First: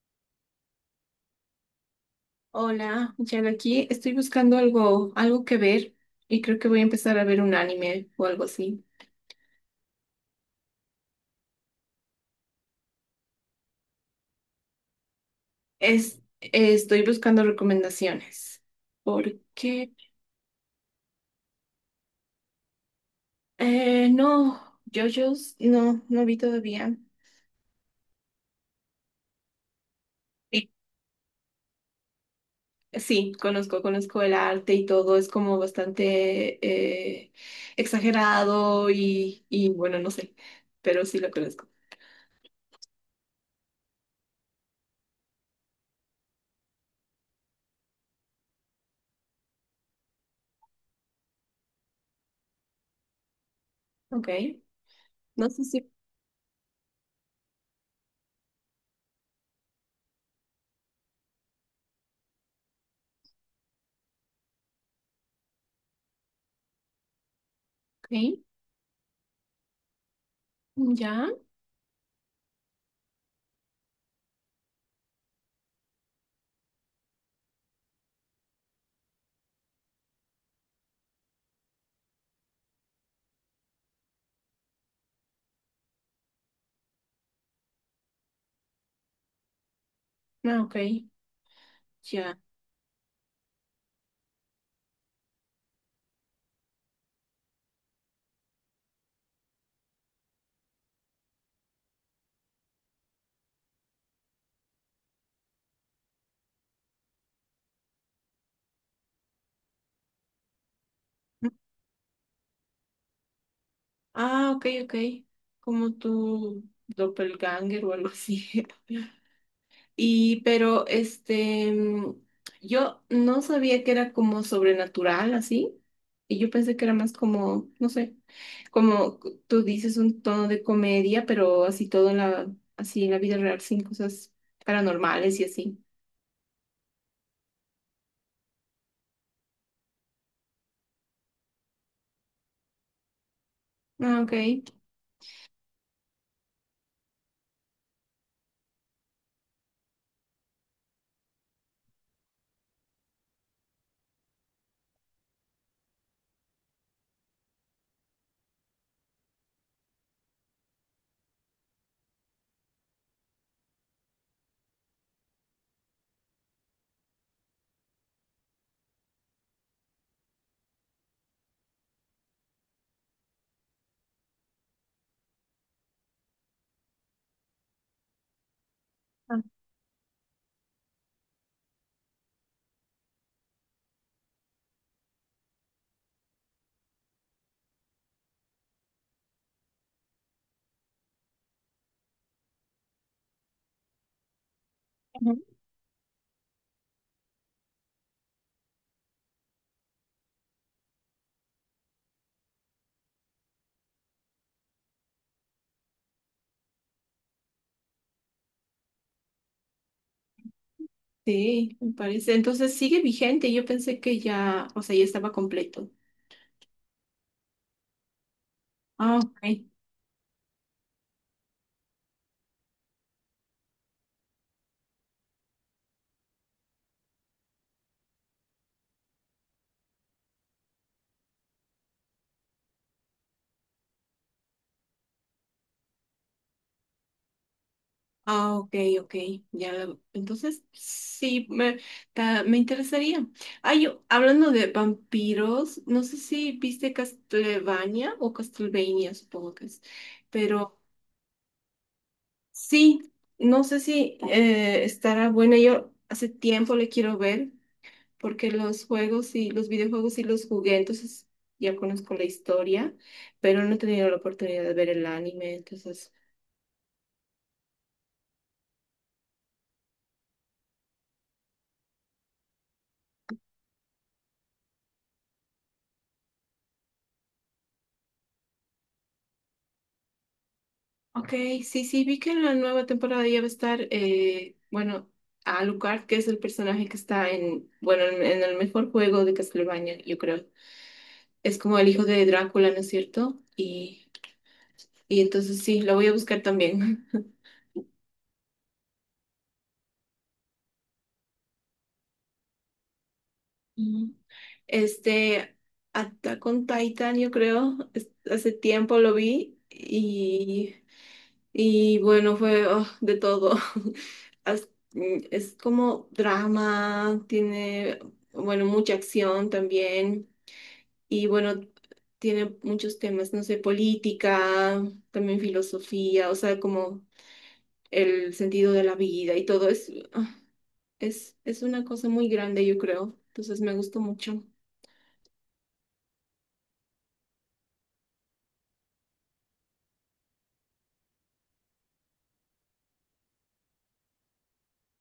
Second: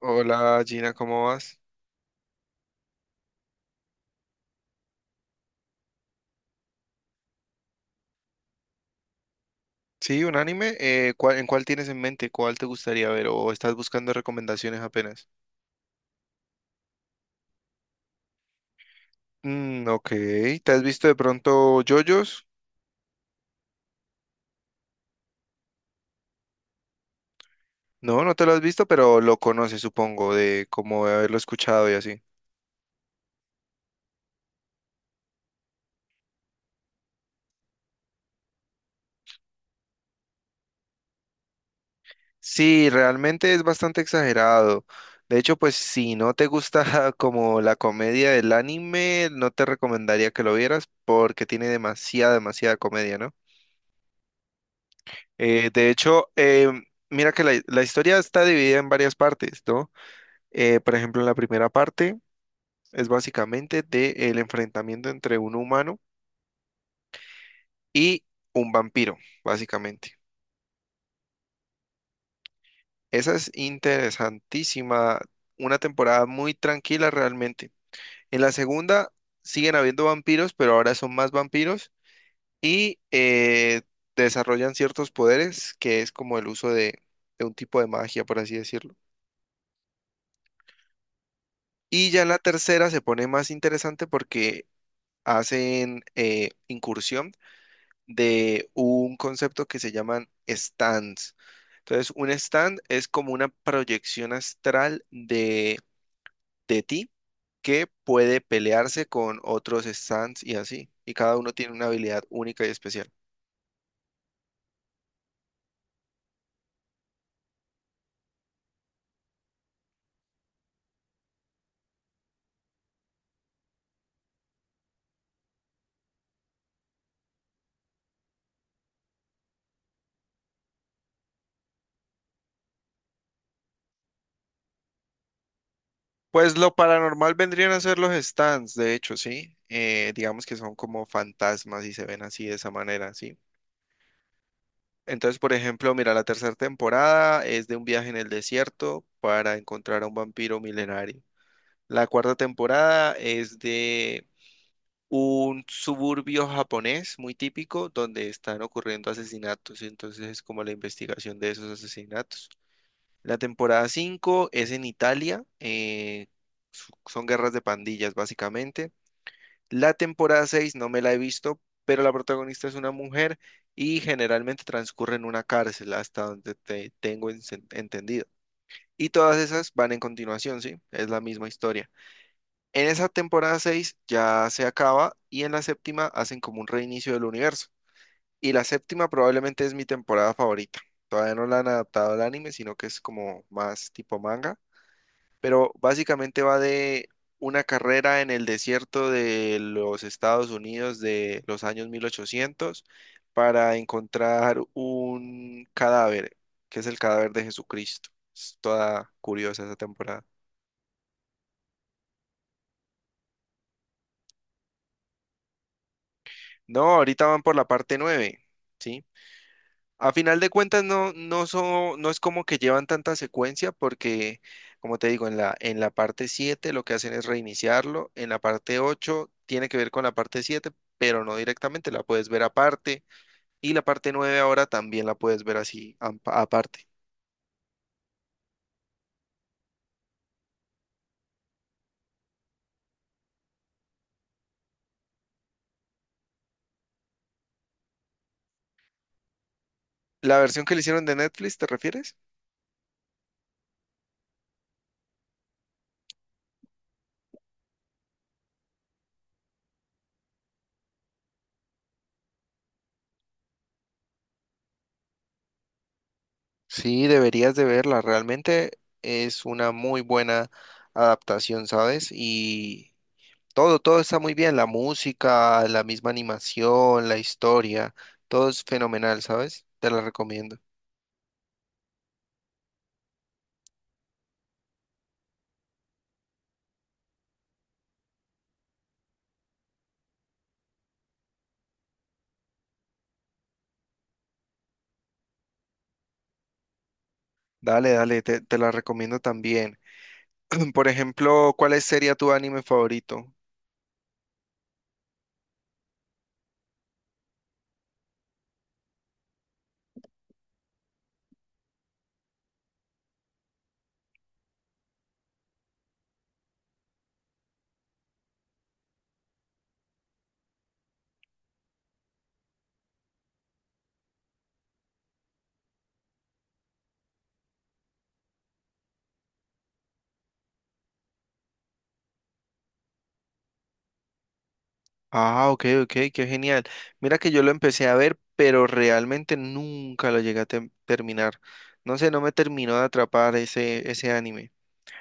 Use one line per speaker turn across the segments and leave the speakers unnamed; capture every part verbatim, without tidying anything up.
Hola Gina, ¿cómo vas?
Hola, Jan aquí. Estoy buscando algo, algo que ver y creo que voy a empezar a ver un anime o algo así.
Sí, un anime. Eh, ¿cuál- ¿en cuál tienes en mente? ¿Cuál te gustaría ver? ¿O estás buscando recomendaciones apenas?
Es, estoy buscando recomendaciones
Mm,
porque
ok. ¿Te has visto de pronto JoJo's?
eh, no, JoJo's no, no vi todavía.
No, no te lo has visto, pero lo conoces, supongo, de
Y
como de haberlo escuchado y así.
sí, conozco, conozco el arte y todo, es como bastante eh, exagerado y, y bueno, no sé, pero sí lo conozco.
Sí, realmente es bastante exagerado. De hecho, pues si no te gusta como la comedia del anime, no te recomendaría que lo vieras porque tiene demasiada, demasiada comedia, ¿no?
Ok, no sé
Eh,
si...
de hecho, eh, mira que la, la historia está dividida en varias partes, ¿no? Eh, por ejemplo, la primera parte es básicamente del enfrentamiento entre un humano
Ok,
y un vampiro, básicamente.
ya.
Esa es interesantísima, una temporada muy tranquila realmente. En la segunda siguen habiendo vampiros, pero ahora son más vampiros y eh, desarrollan ciertos poderes, que es como el uso de de un tipo de magia, por así decirlo.
Ah, ok,
Y ya en la
ya.
tercera se pone más interesante porque hacen eh, incursión de un concepto que se llaman stands. Entonces, un stand es como una proyección astral de, de ti que puede pelearse con otros stands y así. Y cada uno tiene una habilidad única y especial.
Ah, ok, ok. Como tu doppelganger o algo así. Y pero este, mm, yo no sabía que era como sobrenatural así. Y yo pensé que era más como, no sé, como c- tú dices un tono de comedia, pero así todo en la, así en la vida real, sin cosas paranormales y así.
Pues lo paranormal vendrían a ser los stands, de hecho, sí. Eh, digamos que son como fantasmas y se ven así de esa manera, sí.
Ah, ok.
Entonces, por ejemplo, mira, la tercera temporada es de un viaje en el desierto para encontrar a un vampiro milenario. La cuarta temporada es de un suburbio japonés muy típico donde están ocurriendo asesinatos, y entonces es como la investigación de esos asesinatos. La temporada cinco es en Italia, eh, su- son guerras de pandillas básicamente. La temporada seis no me la he visto, pero la protagonista es una mujer y generalmente transcurre en una cárcel, hasta donde te tengo ense- entendido. Y todas
Ah,
esas van en continuación, ¿sí? Es la misma historia. En esa temporada seis ya se acaba y en la séptima hacen como un reinicio del universo. Y la séptima probablemente es mi temporada favorita. Todavía no la han adaptado al anime, sino que es como más tipo manga,
ujú.
pero básicamente va de una carrera en el desierto de los Estados Unidos de los años mil ochocientos para encontrar un cadáver, que es el cadáver de Jesucristo. Es toda curiosa esa temporada.
Sí, me parece. Entonces sigue vigente. Yo pensé que ya, o sea, ya estaba completo.
No, ahorita van por la parte nueve, ¿sí?
Ah, ok.
A final de cuentas no, no, so- no es como que llevan tanta secuencia porque, como te digo, en la, en la parte siete lo que hacen es reiniciarlo, en la parte ocho tiene que ver con la parte siete pero no directamente, la puedes ver aparte y la parte nueve ahora también la puedes ver así am- aparte.
Ah, ok, ok. Ya lo- Entonces, sí, me, ta- me interesaría. Ay, yo- hablando de vampiros, no sé si viste Castlevania o Castlevania, supongo que es.
¿La versión que
Pero
le hicieron de Netflix, te refieres?
sí, no sé si eh, estará buena. Yo hace tiempo le quiero ver, porque los juegos y los videojuegos y los jugué, entonces ya conozco la historia, pero no he tenido la oportunidad de ver el anime, entonces.
Sí, deberías de verla, realmente es una muy buena adaptación, ¿sabes? Y todo, todo está muy bien, la música, la misma animación, la historia, todo es fenomenal, ¿sabes? Te la recomiendo.
Ok, sí, sí, vi que en la nueva temporada ya va a estar, eh, bueno, Alucard, que es el personaje que está en, bueno, en, en el mejor juego de Castlevania, yo creo. Es como el hijo de Drácula, ¿no es cierto? Y, y entonces sí, lo voy a buscar también.
Dale, dale, te, te la recomiendo también. Por ejemplo, ¿cuál es- sería tu anime favorito?
Ujú. Este, Attack on Titan, yo creo, es- hace tiempo lo vi y... Y bueno, fue ah, de todo. As- mm, Es como drama, tiene, bueno, mucha acción también. Y bueno, tiene muchos temas, no sé, política, también filosofía, o sea, como el sentido de la vida y todo. Es, ah, es, es una cosa muy grande, yo creo. Entonces me gustó mucho.
Ah, ok, ok, qué genial. Mira que yo lo empecé a ver, pero realmente nunca lo llegué a tem- terminar. No sé, no me terminó de atrapar ese, ese anime.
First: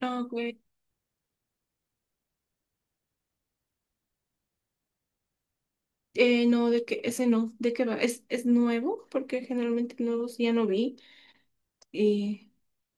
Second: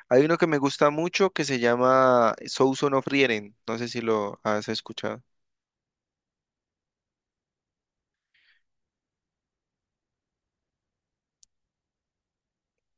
Ah,
Hay uno que me
güey.
gusta mucho que se llama Souls of Frieren. No sé si lo has escuchado.
Eh, no, de que ese no, ¿de qué va? ¿Es, es nuevo? Porque generalmente nuevos ya no vi. Y.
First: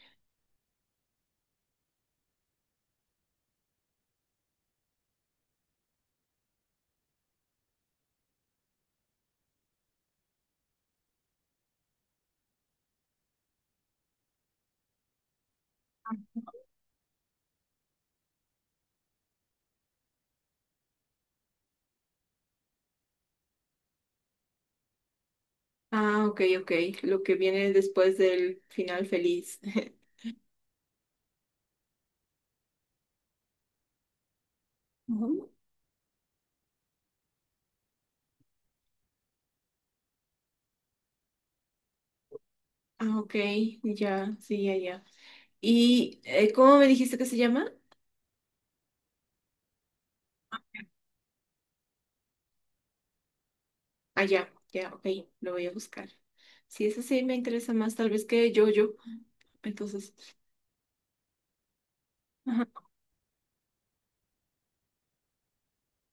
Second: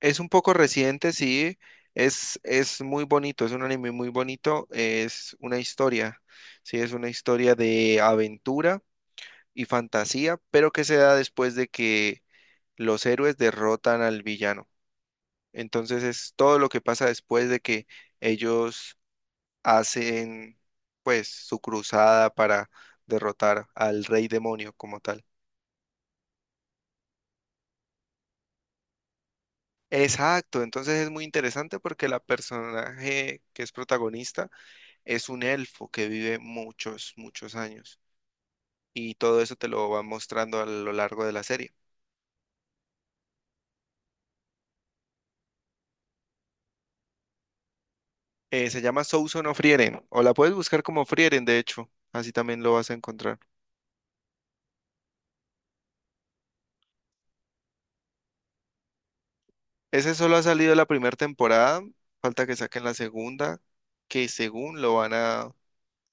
Es un poco reciente, sí. Es, es muy bonito, es un anime muy bonito. Es una historia, sí, es una historia de aventura y fantasía, pero que se da después de que los héroes derrotan al villano. Entonces es todo lo que pasa después de que ellos hacen, pues, su cruzada para derrotar al rey demonio como tal.
Ah, ok, ok. Lo que viene después del final feliz.
Exacto, entonces es muy interesante porque la personaje que es protagonista es un
Ujú.
elfo que vive muchos, muchos años. Y todo eso te lo va mostrando a lo largo de la serie.
Ah, ok, ya, sí, ya, ya. ¿Y eh, cómo me dijiste que se llama?
Eh, se llama Souson of Frieren. O la puedes buscar como Frieren, de hecho. Así también lo vas a encontrar.
Ah, ya, ya, ok, lo voy a buscar. Sí, eso sí me interesa más, tal vez que yo, yo. Entonces,
Ese solo ha salido la primera temporada. Falta que
ajá.
saquen la segunda, que según lo van a,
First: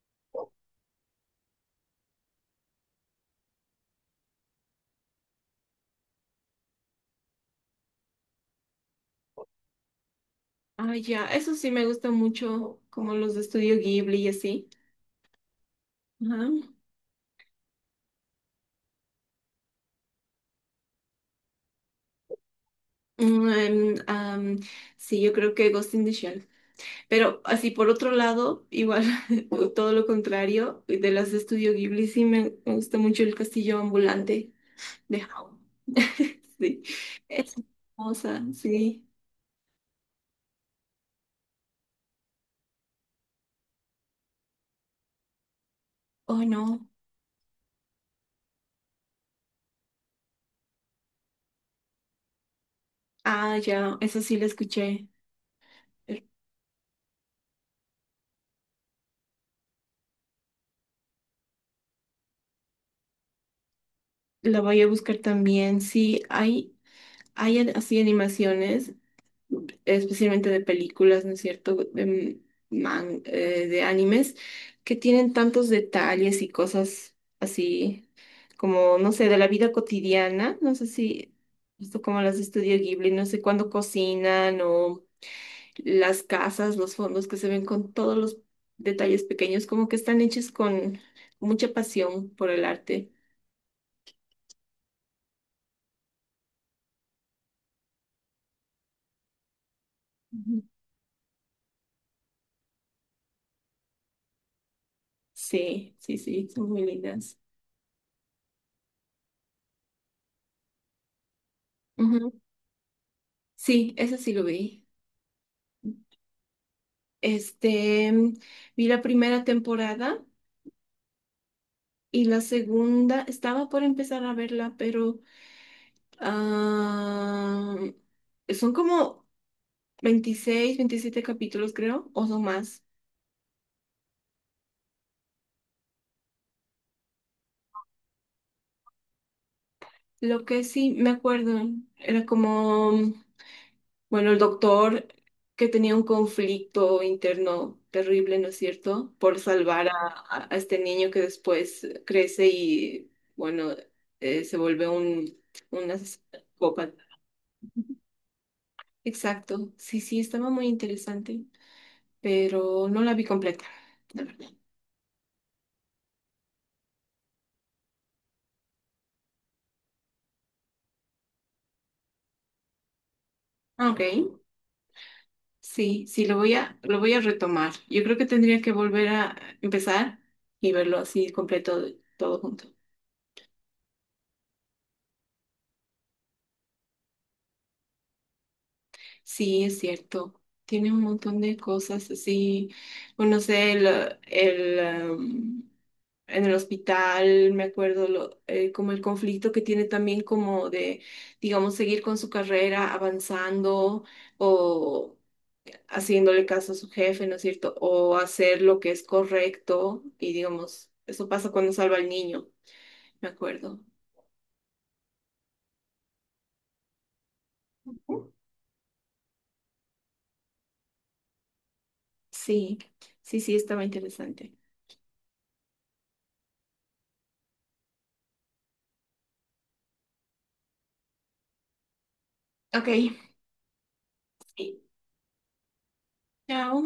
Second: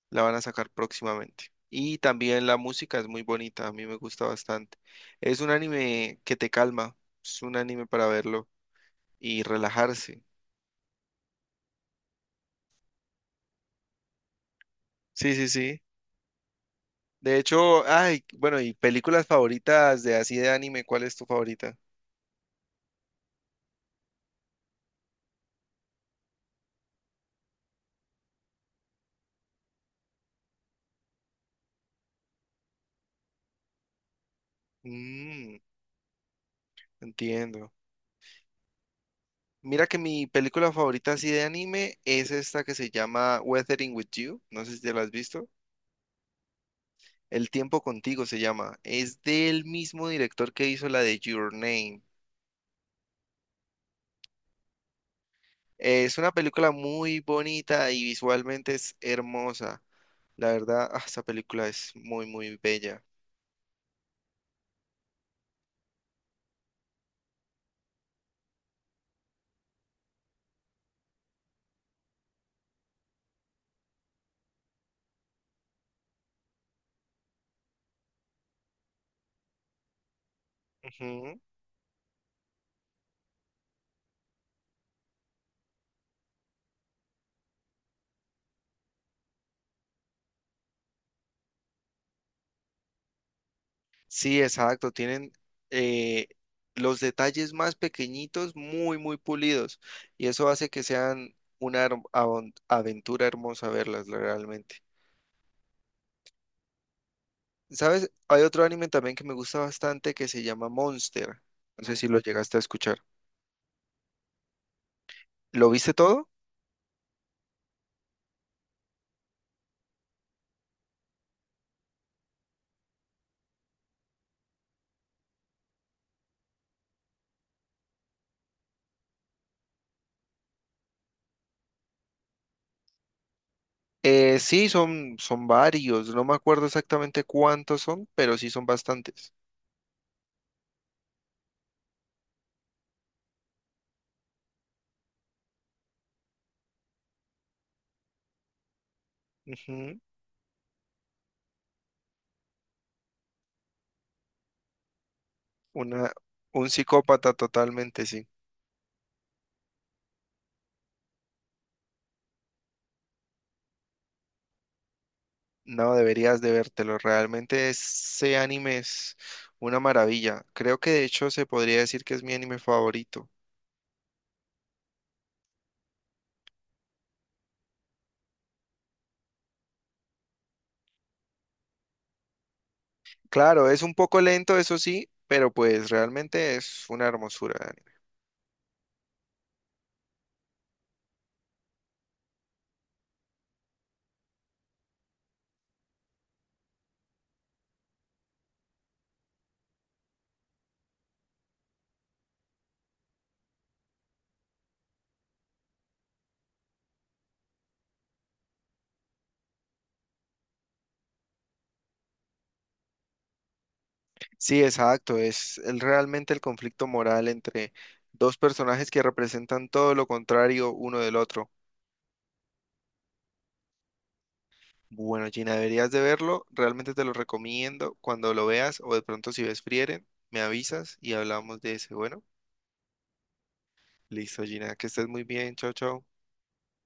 la van a sacar próximamente. Y también la música es muy bonita, a mí me gusta bastante. Es un anime que te calma, es un anime para verlo y relajarse.
Ah, ya, eso sí me gusta mucho, como los de Estudio Ghibli y así.
Sí, sí, sí.
Ajá.
De hecho, ay, bueno, y películas favoritas de así de anime, ¿cuál es tu favorita?
Mm, em, am, sí, yo creo que Ghost in the Shell. Pero así por otro lado, igual o todo lo contrario, de las de Estudio Ghibli sí me me gusta mucho el castillo ambulante de Howl.
Mm,
Sí, es
entiendo.
hermosa, sí.
Mira que mi película favorita así de anime es esta que se llama Weathering with You. No sé si te la has visto.
Oh, no.
El tiempo contigo se llama. Es del mismo director que hizo la de Your Name.
Ah, ya, esa sí la escuché.
Es una película muy bonita y visualmente es hermosa. La verdad, ah, esa película es muy, muy bella.
La voy a buscar también. Sí, hay, hay an- así animaciones, especialmente de películas, ¿no es cierto? De, man- eh, de animes, que tienen tantos detalles y cosas así, como, no sé, de la vida cotidiana, no sé si,
Ujú.
esto como las de Estudio Ghibli, no sé cuándo cocinan o las casas, los fondos que se ven con todos los detalles pequeños, como que están hechos con mucha pasión por el arte.
Sí, exacto. Tienen eh, los detalles más pequeñitos muy, muy pulidos. Y eso
Ujú.
hace que sean una herm- avon- aventura hermosa verlas realmente.
Sí, sí, sí, son muy lindas.
¿Sabes? Hay otro anime también que me gusta bastante que se llama Monster. No sé si lo
Ujú.
llegaste a escuchar.
Sí, eso sí lo vi.
¿Lo viste todo?
Este, vi la primera temporada y la segunda, estaba por empezar a verla, pero ah, son como veintiséis o veintisiete capítulos, creo, o son más.
Eh, sí, son, son varios. No me acuerdo exactamente cuántos son, pero sí son bastantes.
Lo que sí me acuerdo era como, bueno, el doctor que tenía un conflicto interno terrible, ¿no es cierto? Por salvar a,
Ujú.
a- a este niño que después crece y, bueno, eh, se vuelve un, un...
Una, un psicópata totalmente, sí.
Exacto, sí, sí, estaba muy interesante, pero no la vi completa, la verdad.
No, deberías de vértelo. Realmente ese anime es una maravilla. Creo que de hecho se podría decir que es mi anime favorito.
Ok, sí, sí, lo voy a, lo voy a retomar. Yo creo que tendría que volver a empezar y verlo así completo, todo junto.
Claro, es un poco lento, eso sí, pero pues realmente es una hermosura de anime.
Sí, es cierto, tiene un montón de cosas así, bueno, no sé, el, el, um, en el hospital, me acuerdo, lo- eh, como el conflicto que tiene también como de, digamos, seguir con su carrera, avanzando o haciéndole caso a su jefe, ¿no es cierto? O hacer lo que es correcto y digamos, eso pasa cuando salva al niño, me acuerdo.
Sí, exacto. Es el- realmente el conflicto moral entre dos personajes que representan todo lo contrario uno del otro.
Sí, sí, sí, estaba interesante.
Bueno, Gina, deberías de verlo. Realmente te lo recomiendo. Cuando lo veas o de pronto si ves Frieren, me avisas y hablamos de ese. Bueno,
Ok,
listo, Gina.
sí.
Que estés muy bien. Chao, chao.
Chao.